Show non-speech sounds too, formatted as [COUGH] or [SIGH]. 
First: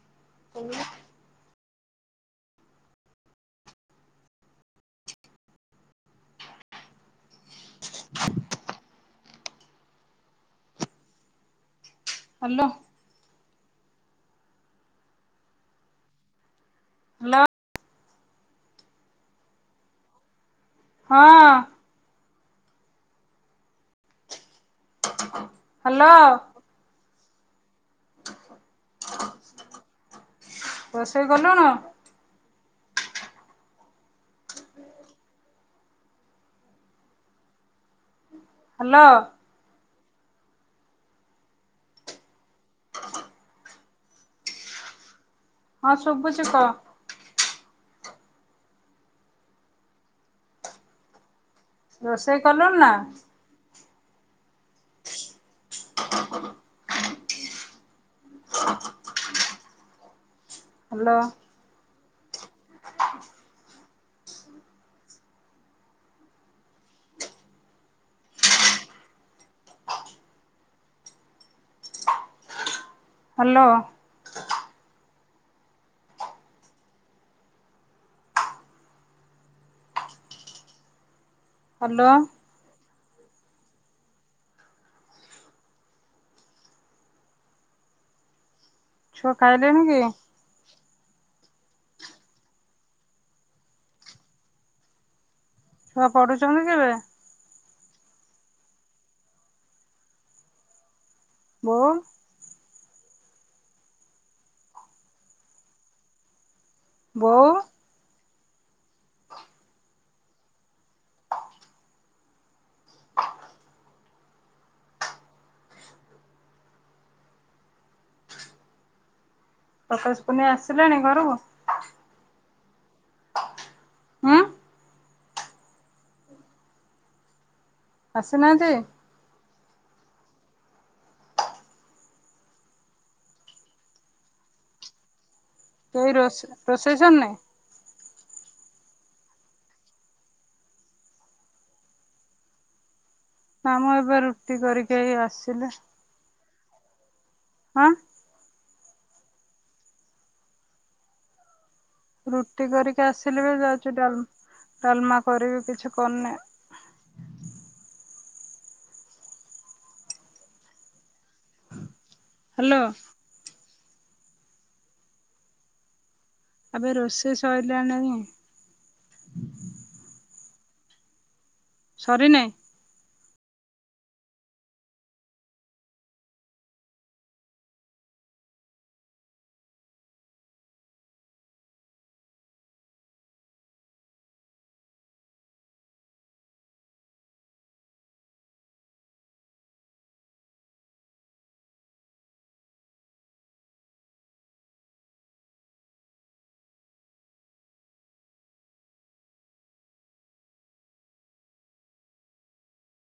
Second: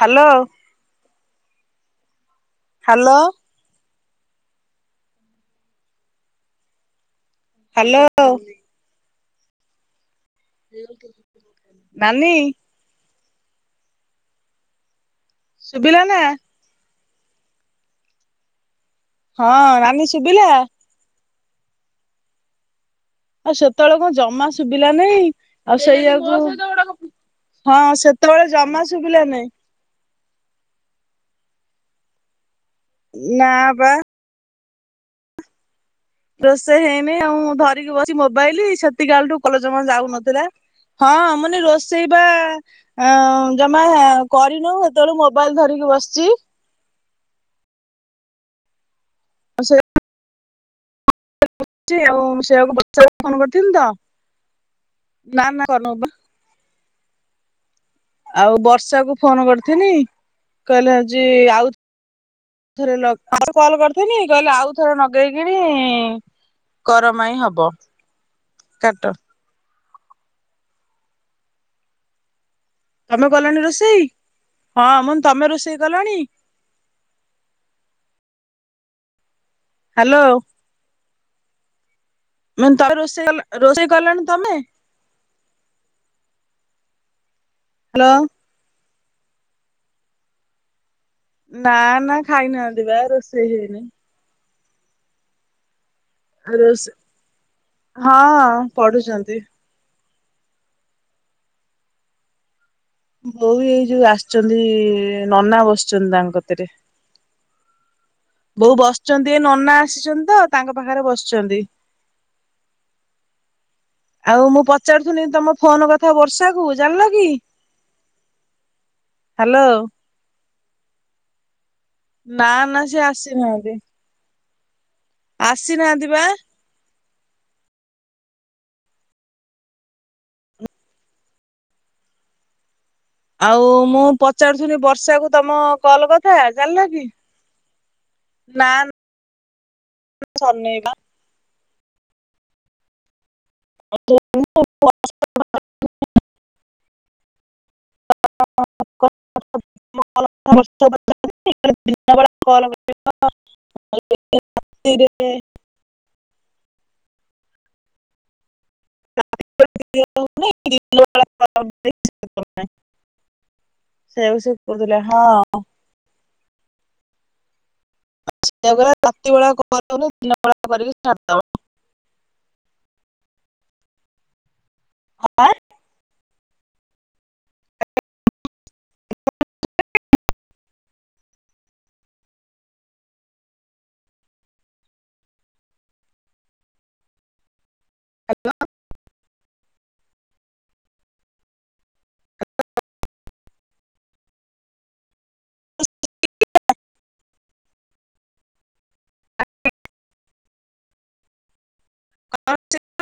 Hello. ହ [INAUDIBLE] hello. Hello. ନାନୀ hello ଶୁଭିଲା ନା? ନା। ହଁ ନାନୀ ଶୁଭିଲା? ହଁ। ଆଉ ସେତେବେଳେ କଣ ଜମା ଶୁଭିଲା ନାଇ ଆଉ ହ୍ୟାଲୋ ସେଇଆକୁ ହଁ କେତେବେଳେ ଜମା ଶୁଭିଲା ନାହିଁ। ରୋଷେଇ କଲୁ ଣି? ନା ବା। ରୋଷେ ହେଇନି ଆ ଧରିକି ବସି ମୋବାଇଲ ହ୍ୟାଲୋ ସେତିକାଳଠୁ କଲଜମା ଯାଉନଥିଲା। ହଁ ମାନେ ରୋଷେଇ ବା ଜମା କରିନୁ। ସେତେବେଳୁ ମୋବାଇଲ ଧରିକି ହଁ ବସିଛି। ଶୁଭୁଛି କହ ଆ ସେ ବ ଚି ଆଉ ରୋଷେଇ ସେଆକୁ କଲୁଣି ବ ନା ଚଆକୁ ଫୋନ୍ କରିଥିଲି ତ ନା ନା କରନୁବା। ଆଉ ବର୍ଷା କୁ ଫୋନ କରିଥିନି ହ୍ୟାଲୋ କହିଲାଯେ ଆଉ ଆଉଥରେ ଲଗେଇ ଆଉ କଲ କରିଥିଲଥିଲି କହିଲେ ଆଉ ଥରେ ଲଗେଇକିରି କରମାଇ ହବ କାଟ। ତମେ କଲଣି ହ୍ୟାଲୋ ରୋଷେଇ? ହଁ ମୁଁନ୍ ତମେ ରୋଷେଇ କଲଣି? ହ୍ୟାଲୋ। ହ୍ୟାଲୋ। ମାନେ ତମେ ରୋଷେଇ ରୋଷେଇ କଲଣି ତମେ? ହ୍ୟାଲୋ। ଛୁଆ ଖାଇଲେନି କି? ନା ନା ଖାଇନାହାନ୍ତି ବା ରୋଷେଇ ହେଇନି। ଛୁଆ ଆଉ ପଢୁଛନ୍ତି କେବେ ରୋଷେଇ ହଁ ପଢୁଛନ୍ତି। ମୁଁ ବୋଉ ଏଇ ଯୋଉ ଆସିଛନ୍ତି ନନା ବସିଛନ୍ତି ତାଙ୍କତରେ। ବୋଉ। ବୋଉ ବସିଛନ୍ତି ଏ ନନା ଆସିଛନ୍ତି ତ ତାଙ୍କ ପାଖରେ ବସିଛନ୍ତି। ଆଉ ମୁଁ ପଚାରୁଥିଲି ତମ ଫୋନ କଥା ବର୍ଷା କୁ ଜାଣିଲ କି? ହ୍ୟାଲୋ। ପ୍ରକାଶ କୁନିଆ ଆସିଲାଣି ଘରୁ? ନା ନା ସେ ଆସିନାହାନ୍ତି। ହଁ? ଆସିନାହାନ୍ତି ବା। ଆସିନାହାନ୍ତି। ଆଉ ମୁଁ ପଚାରୁଥିଲି ବର୍ଷାକୁୁ ତମ କେହି କଲ କଥା ରୋଷେ ଜାଣିଲ ରୋଷେଇ କି ସରିନି ନା ସରିନି ଏକା। ନା ମୁଁ ଏବେ ରୁଟି କରିକି ଏଇ ଆସିଲି। ହଁ। ଦଶ ଟା ବାଜିଲାଣି [UNINTELLIGIBLE] ନେଇକି ଆସିଲି। ରୁଟି କରିକି ଆସିଲି ଏବେ ଯାଉଛି ଡାଲ ଡାଲମା କରିବି କିଛି କରିନିଁ। ହ୍ୟାଲୋ [UNINTELLIGIBLE] ସେଆକୁ ଶିଖାଉଥିଲା ହଁ। ଏବେ ରୋଷେଇ ସୋଇଲାଣି ସେଆପରା ରାତି ବେଳା କରି ହଉନି ଦିନବେଳା କରିକି ଛାଡିଦବ। ସରି ନାହିଁ? ହ ବା [UNINTELLIGIBLE] ହ୍ୟାଲୋ। [UNINTELLIGIBLE]